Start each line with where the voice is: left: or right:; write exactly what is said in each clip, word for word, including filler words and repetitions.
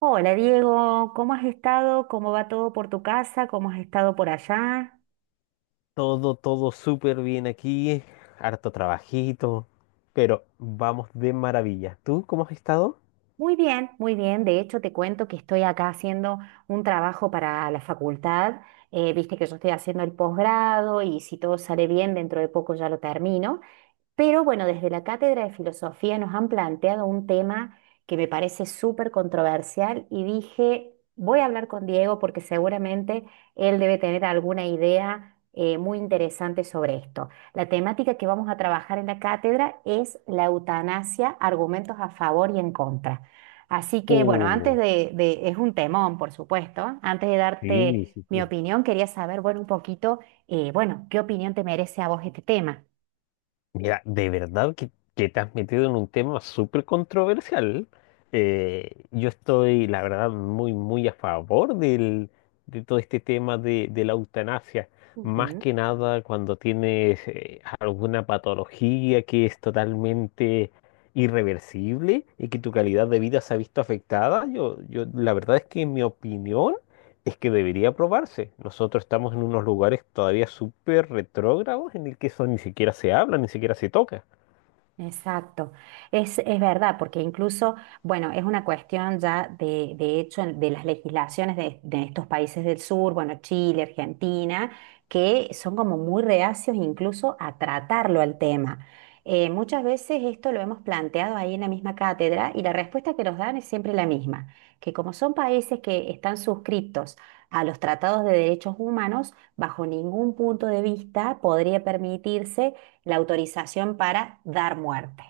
right: Hola Diego, ¿cómo has estado? ¿Cómo va todo por tu casa? ¿Cómo has estado por allá?
left: Todo, todo súper bien aquí, harto trabajito, pero vamos de maravilla. ¿Tú cómo has estado?
right: Muy bien, muy bien. De hecho, te cuento que estoy acá haciendo un trabajo para la facultad. Eh, viste que yo estoy haciendo el posgrado y si todo sale bien, dentro de poco ya lo termino. Pero bueno, desde la Cátedra de Filosofía nos han planteado un tema que me parece súper controversial y dije, voy a hablar con Diego porque seguramente él debe tener alguna idea eh, muy interesante sobre esto. La temática que vamos a trabajar en la cátedra es la eutanasia, argumentos a favor y en contra. Así que bueno, antes
left: Uh,
right: de, de- es un temón, por supuesto, antes de
left: sí,
right: darte
left: sí,
right: mi
left: sí.
right: opinión, quería saber, bueno, un poquito, eh, bueno, ¿qué opinión te merece a vos este tema?
left: Mira, de verdad que, que te has metido en un tema súper controversial. Eh, yo estoy, la verdad, muy, muy a favor del, de todo este tema de, de la eutanasia. Más
right: Ujú.
left: que nada cuando tienes eh, alguna patología que es totalmente irreversible y que tu calidad de vida se ha visto afectada. Yo, yo, la verdad es que en mi opinión es que debería probarse. Nosotros estamos en unos lugares todavía súper retrógrados en el que eso ni siquiera se habla, ni siquiera se toca.
right: Exacto, es, es verdad, porque incluso, bueno, es una cuestión ya de, de hecho en- de las legislaciones de, de estos países del sur, bueno, Chile, Argentina, que son como muy reacios incluso a tratarlo al tema. Eh, muchas veces esto lo hemos planteado ahí en la misma cátedra y la respuesta que nos dan es siempre la misma, que como son países que están suscritos a los tratados de derechos humanos, bajo ningún punto de vista podría permitirse la autorización para dar muerte.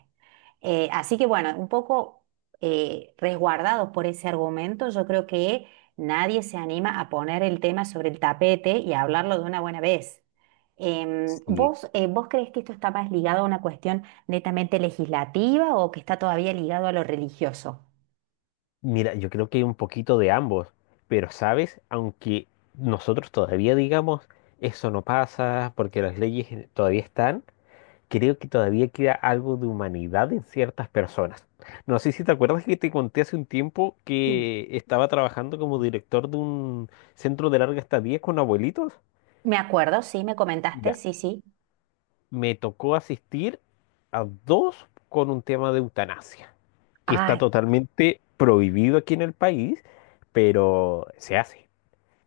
right: Eh, así que bueno, un poco eh, resguardados por ese argumento, yo creo que nadie se anima a poner el tema sobre el tapete y a hablarlo de una buena vez. Em,
left: Sí.
right: ¿vos, eh, vos crees que esto está más ligado a una cuestión netamente legislativa o que está todavía ligado a lo religioso?
left: Mira, yo creo que hay un poquito de ambos, pero sabes, aunque nosotros todavía digamos eso no pasa porque las leyes todavía están, creo que todavía queda algo de humanidad en ciertas personas. No sé si te acuerdas que te conté hace un tiempo
right: Mm.
left: que estaba trabajando como director de un centro de larga estadía con abuelitos.
right: Me acuerdo, sí, me comentaste,
left: Ya.
right: sí, sí.
left: Me tocó asistir a dos con un tema de eutanasia, que está
right: Ay,
left: totalmente prohibido aquí en el país, pero se hace.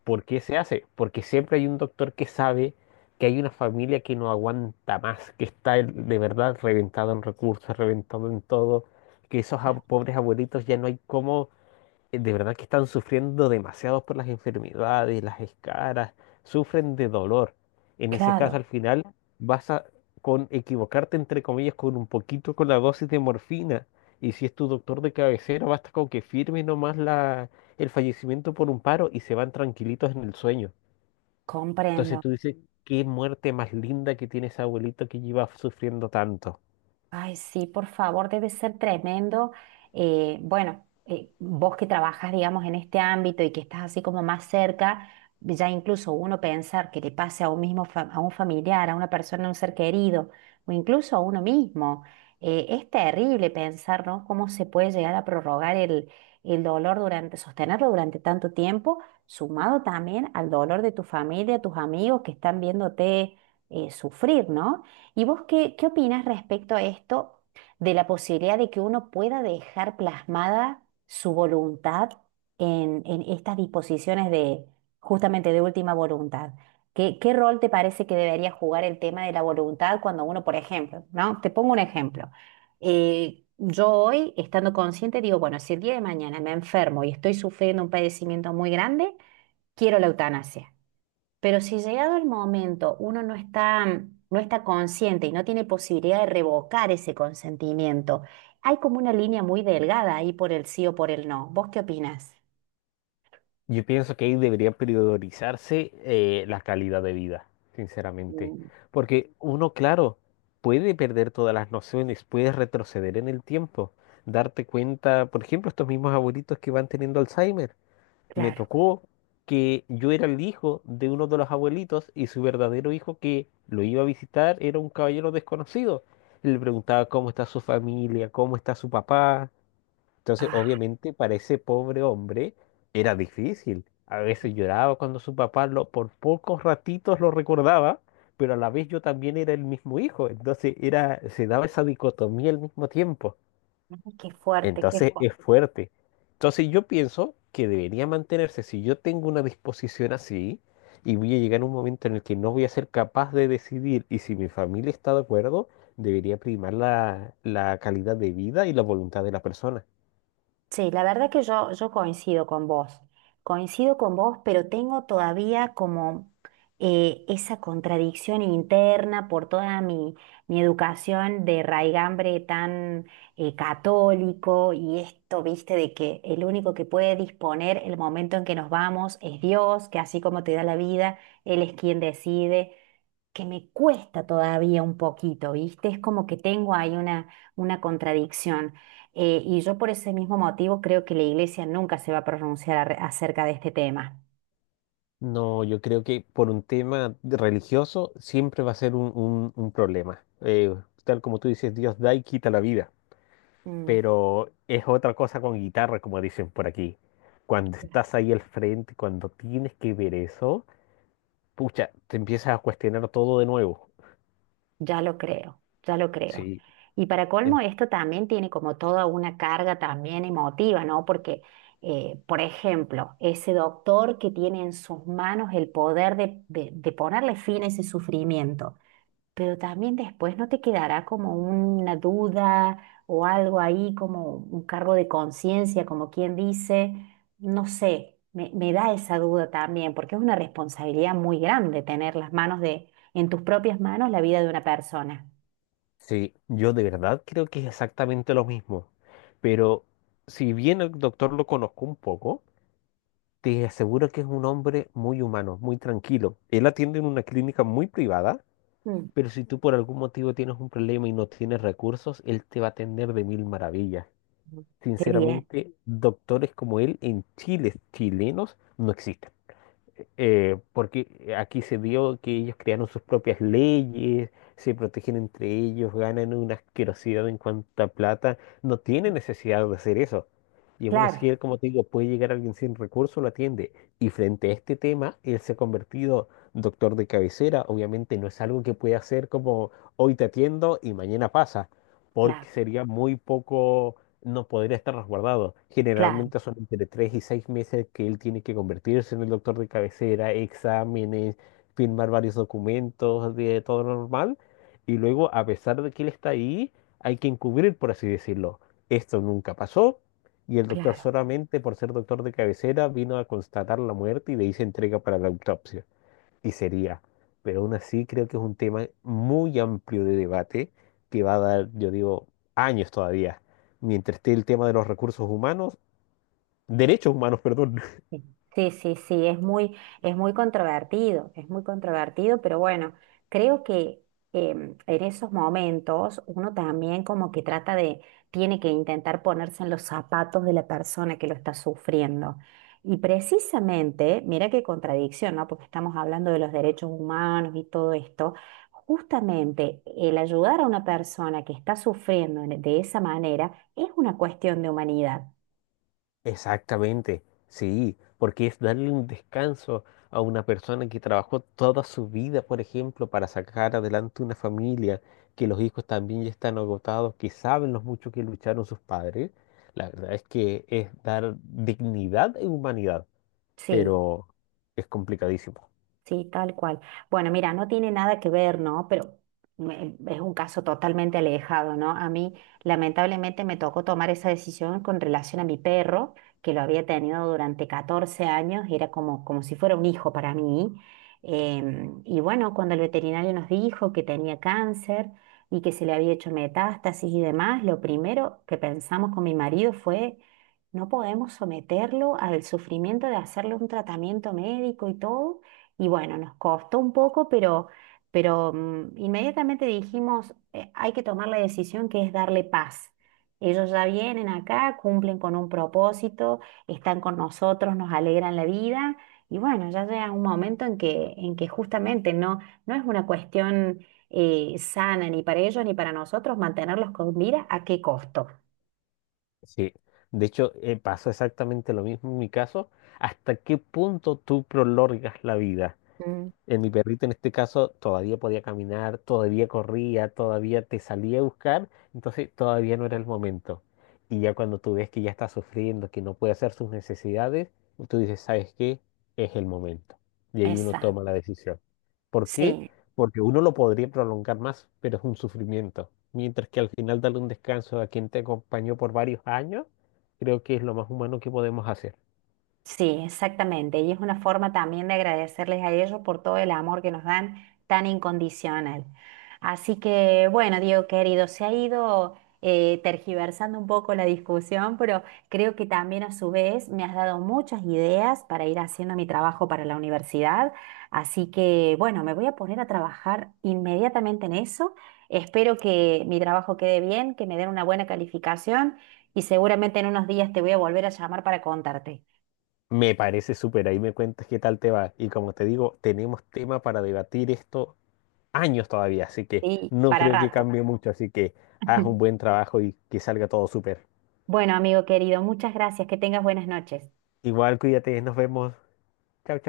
left: ¿Por qué se hace? Porque siempre hay un doctor que sabe que hay una familia que no aguanta más, que está el- de verdad reventado en recursos, reventado en todo, que esos ab- pobres abuelitos ya no hay cómo eh, de verdad que están sufriendo demasiado por las enfermedades, las escaras, sufren de dolor. En ese caso,
right: claro.
left: al final, vas a con equivocarte, entre comillas, con un poquito con la dosis de morfina. Y si es tu doctor de cabecera, basta con que firme nomás la, el fallecimiento por un paro y se van tranquilitos en el sueño. Entonces
right: Comprendo.
left: tú dices, qué muerte más linda que tiene ese abuelito que lleva sufriendo tanto.
right: Ay, sí, por favor, debe ser tremendo. Eh, bueno, eh, vos que trabajas, digamos, en este ámbito y que estás así como más cerca, ya incluso uno pensar que le pase a un mismo, fa- a un familiar, a una persona, a un ser querido, o incluso a uno mismo, eh, es terrible pensar, ¿no? Cómo se puede llegar a prorrogar el, el dolor durante, sostenerlo durante tanto tiempo, sumado también al dolor de tu familia, tus amigos que están viéndote, eh, sufrir, ¿no? ¿Y vos qué, qué opinas respecto a esto de la posibilidad de que uno pueda dejar plasmada su voluntad en, en estas disposiciones de justamente de última voluntad? ¿Qué, qué rol te parece que debería jugar el tema de la voluntad cuando uno, por ejemplo, ¿no? Te pongo un ejemplo. Eh, yo hoy, estando consciente, digo, bueno, si el día de mañana me enfermo y estoy sufriendo un padecimiento muy grande, quiero la eutanasia. Pero si llegado el momento uno no está, no está consciente y no tiene posibilidad de revocar ese consentimiento, hay como una línea muy delgada ahí por el sí o por el no. ¿Vos qué opinás?
left: Yo pienso que ahí debería priorizarse eh, la calidad de vida, sinceramente.
right: Mm.
left: Porque uno, claro, puede perder todas las nociones, puede retroceder en el tiempo, darte cuenta, por ejemplo, estos mismos abuelitos que van teniendo Alzheimer. Me
right: Claro.
left: tocó que yo era el hijo de uno de los abuelitos y su verdadero hijo que lo iba a visitar era un caballero desconocido. Le preguntaba cómo está su familia, cómo está su papá, entonces,
right: Ah,
left: obviamente, para ese pobre hombre era difícil. A veces lloraba cuando su papá lo, por pocos ratitos lo recordaba, pero a la vez yo también era el mismo hijo. Entonces, era, se daba esa dicotomía al mismo tiempo.
right: qué fuerte, qué
left: Entonces,
right: fuerte.
left: es fuerte. Entonces, yo pienso que debería mantenerse. Si yo tengo una disposición así y voy a llegar a un momento en el que no voy a ser capaz de decidir y si mi familia está de acuerdo, debería primar la, la calidad de vida y la voluntad de la persona.
right: Sí, la verdad que yo, yo coincido con vos, coincido con vos, pero tengo todavía como eh, esa contradicción interna por toda mi, mi educación de raigambre tan eh, católico y esto, viste, de que el único que puede disponer el momento en que nos vamos es Dios, que así como te da la vida, Él es quien decide que me cuesta todavía un poquito, ¿viste? Es como que tengo ahí una, una contradicción. Eh, y yo por ese mismo motivo creo que la iglesia nunca se va a pronunciar arre- acerca de este tema.
left: No, yo creo que por un tema de- religioso siempre va a ser un, un- un problema. Eh, tal como tú dices, Dios da y quita la vida.
right: Mm,
left: Pero es otra cosa con guitarra, como dicen por aquí. Cuando estás ahí al frente, cuando tienes que ver eso, pucha, te empiezas a cuestionar todo de nuevo.
right: ya lo creo, ya lo creo.
left: Sí,
right: Y para colmo,
left: en-
right: esto también tiene como toda una carga también emotiva, ¿no? Porque, eh, por ejemplo, ese doctor que tiene en sus manos el poder de de- de ponerle fin a ese sufrimiento pero también después no te quedará como una duda o algo ahí, como un cargo de conciencia, como quien dice, no sé, me, me da esa duda también, porque es una responsabilidad muy grande tener las manos de, en tus propias manos la vida de una persona.
left: sí, yo de verdad creo que es exactamente lo mismo. Pero si bien el doctor lo conozco un poco, te aseguro que es un hombre muy humano, muy tranquilo. Él atiende en una clínica muy privada,
right: Mm,
left: pero si tú por algún motivo tienes un problema y no tienes recursos, él te va a atender de mil maravillas.
right: qué bien.
left: Sinceramente, doctores como él en Chile, chilenos, no existen eh, porque aquí se dio que ellos crearon sus propias leyes, se protegen entre ellos, ganan una asquerosidad en cuanto a plata, no tienen necesidad de hacer eso. Y aún
right: Claro,
left: así, él, como te digo, puede llegar alguien sin recursos, lo atiende. Y frente a este tema, él se ha convertido doctor de cabecera. Obviamente no es algo que pueda hacer como hoy te atiendo y mañana pasa,
right: claro,
left: porque sería muy poco, no podría estar resguardado.
right: claro,
left: Generalmente son entre tres y seis meses que él tiene que convertirse en el doctor de cabecera, exámenes, firmar varios documentos de todo lo normal. Y luego, a pesar de que él está ahí, hay que encubrir, por así decirlo. Esto nunca pasó. Y el doctor
right: claro.
left: solamente por ser doctor de cabecera vino a constatar la muerte y de ahí se entrega para la autopsia y sería. Pero aún así creo que es un tema muy amplio de debate que va a dar, yo digo, años todavía. Mientras esté el tema de los recursos humanos, derechos humanos, perdón.
right: Sí, sí, sí, sí, es muy, es muy controvertido, es muy controvertido, pero bueno, creo que em, en esos momentos uno también como que trata de, tiene que intentar ponerse en los zapatos de la persona que lo está sufriendo. Y precisamente, mira qué contradicción, ¿no? Porque estamos hablando de los derechos humanos y todo esto. Justamente el ayudar a una persona que está sufriendo en- de esa manera es una cuestión de humanidad.
left: Exactamente, sí, porque es darle un descanso a una persona que trabajó toda su vida, por ejemplo, para sacar adelante una familia, que los hijos también ya están agotados, que saben los mucho que lucharon sus padres. La verdad es que es dar dignidad e humanidad.
right: Sí.
left: Pero es complicadísimo.
right: Sí, tal cual. Bueno, mira, no tiene nada que ver, ¿no? Pero me- es un caso totalmente alejado, ¿no? A mí, lamentablemente, me tocó tomar esa decisión con relación a mi perro, que lo había tenido durante catorce años, y era como, como si fuera un hijo para mí. Em, y bueno, cuando el veterinario nos dijo que tenía cáncer y que se le había hecho metástasis y demás, lo primero que pensamos con mi marido fue... No podemos someterlo al sufrimiento de hacerle un tratamiento médico y todo, y bueno, nos costó un poco, pero, pero mm, inmediatamente dijimos, "Eh, hay que tomar la decisión que es darle paz. Ellos ya vienen acá, cumplen con un propósito, están con nosotros, nos alegran la vida. Y bueno, ya llega un momento en que, en que justamente no, no es una cuestión eh, sana ni para ellos ni para nosotros mantenerlos con vida, ¿a qué costo?
left: Sí. De hecho, eh, pasó exactamente lo mismo en mi caso. ¿Hasta qué punto tú prolongas la vida?
right: Mm.
left: En mi perrito, en este caso, todavía podía caminar, todavía corría, todavía te salía a buscar, entonces todavía no era el momento. Y ya cuando tú ves que ya está sufriendo, que no puede hacer sus necesidades, tú dices, ¿sabes qué? Es el momento. Y ahí uno toma
right: Exacto.
left: la decisión. ¿Por qué?
right: Sí.
left: Porque uno lo podría prolongar más, pero es un sufrimiento. Mientras que al final darle un descanso a quien te acompañó por varios años, creo que es lo más humano que podemos hacer.
right: Sí, exactamente. Y es una forma también de agradecerles a ellos por todo el amor que nos dan tan incondicional. Así que, bueno, Diego querido, se ha ido eh, tergiversando un poco la discusión, pero creo que también a su vez me has dado muchas ideas para ir haciendo mi trabajo para la universidad. Así que, bueno, me voy a poner a trabajar inmediatamente en eso. Espero que mi trabajo quede bien, que me den una buena calificación y seguramente en unos días te voy a volver a llamar para contarte.
left: Me parece súper, ahí me cuentas qué tal te va. Y como te digo, tenemos tema para debatir esto años todavía, así que
right: Sí,
left: no
right: para
left: creo que
right: rato.
left: cambie mucho, así que haz un buen trabajo y que salga todo súper.
right: Bueno, amigo querido, muchas gracias. Que tengas buenas noches.
left: Igual cuídate, nos vemos. Chao,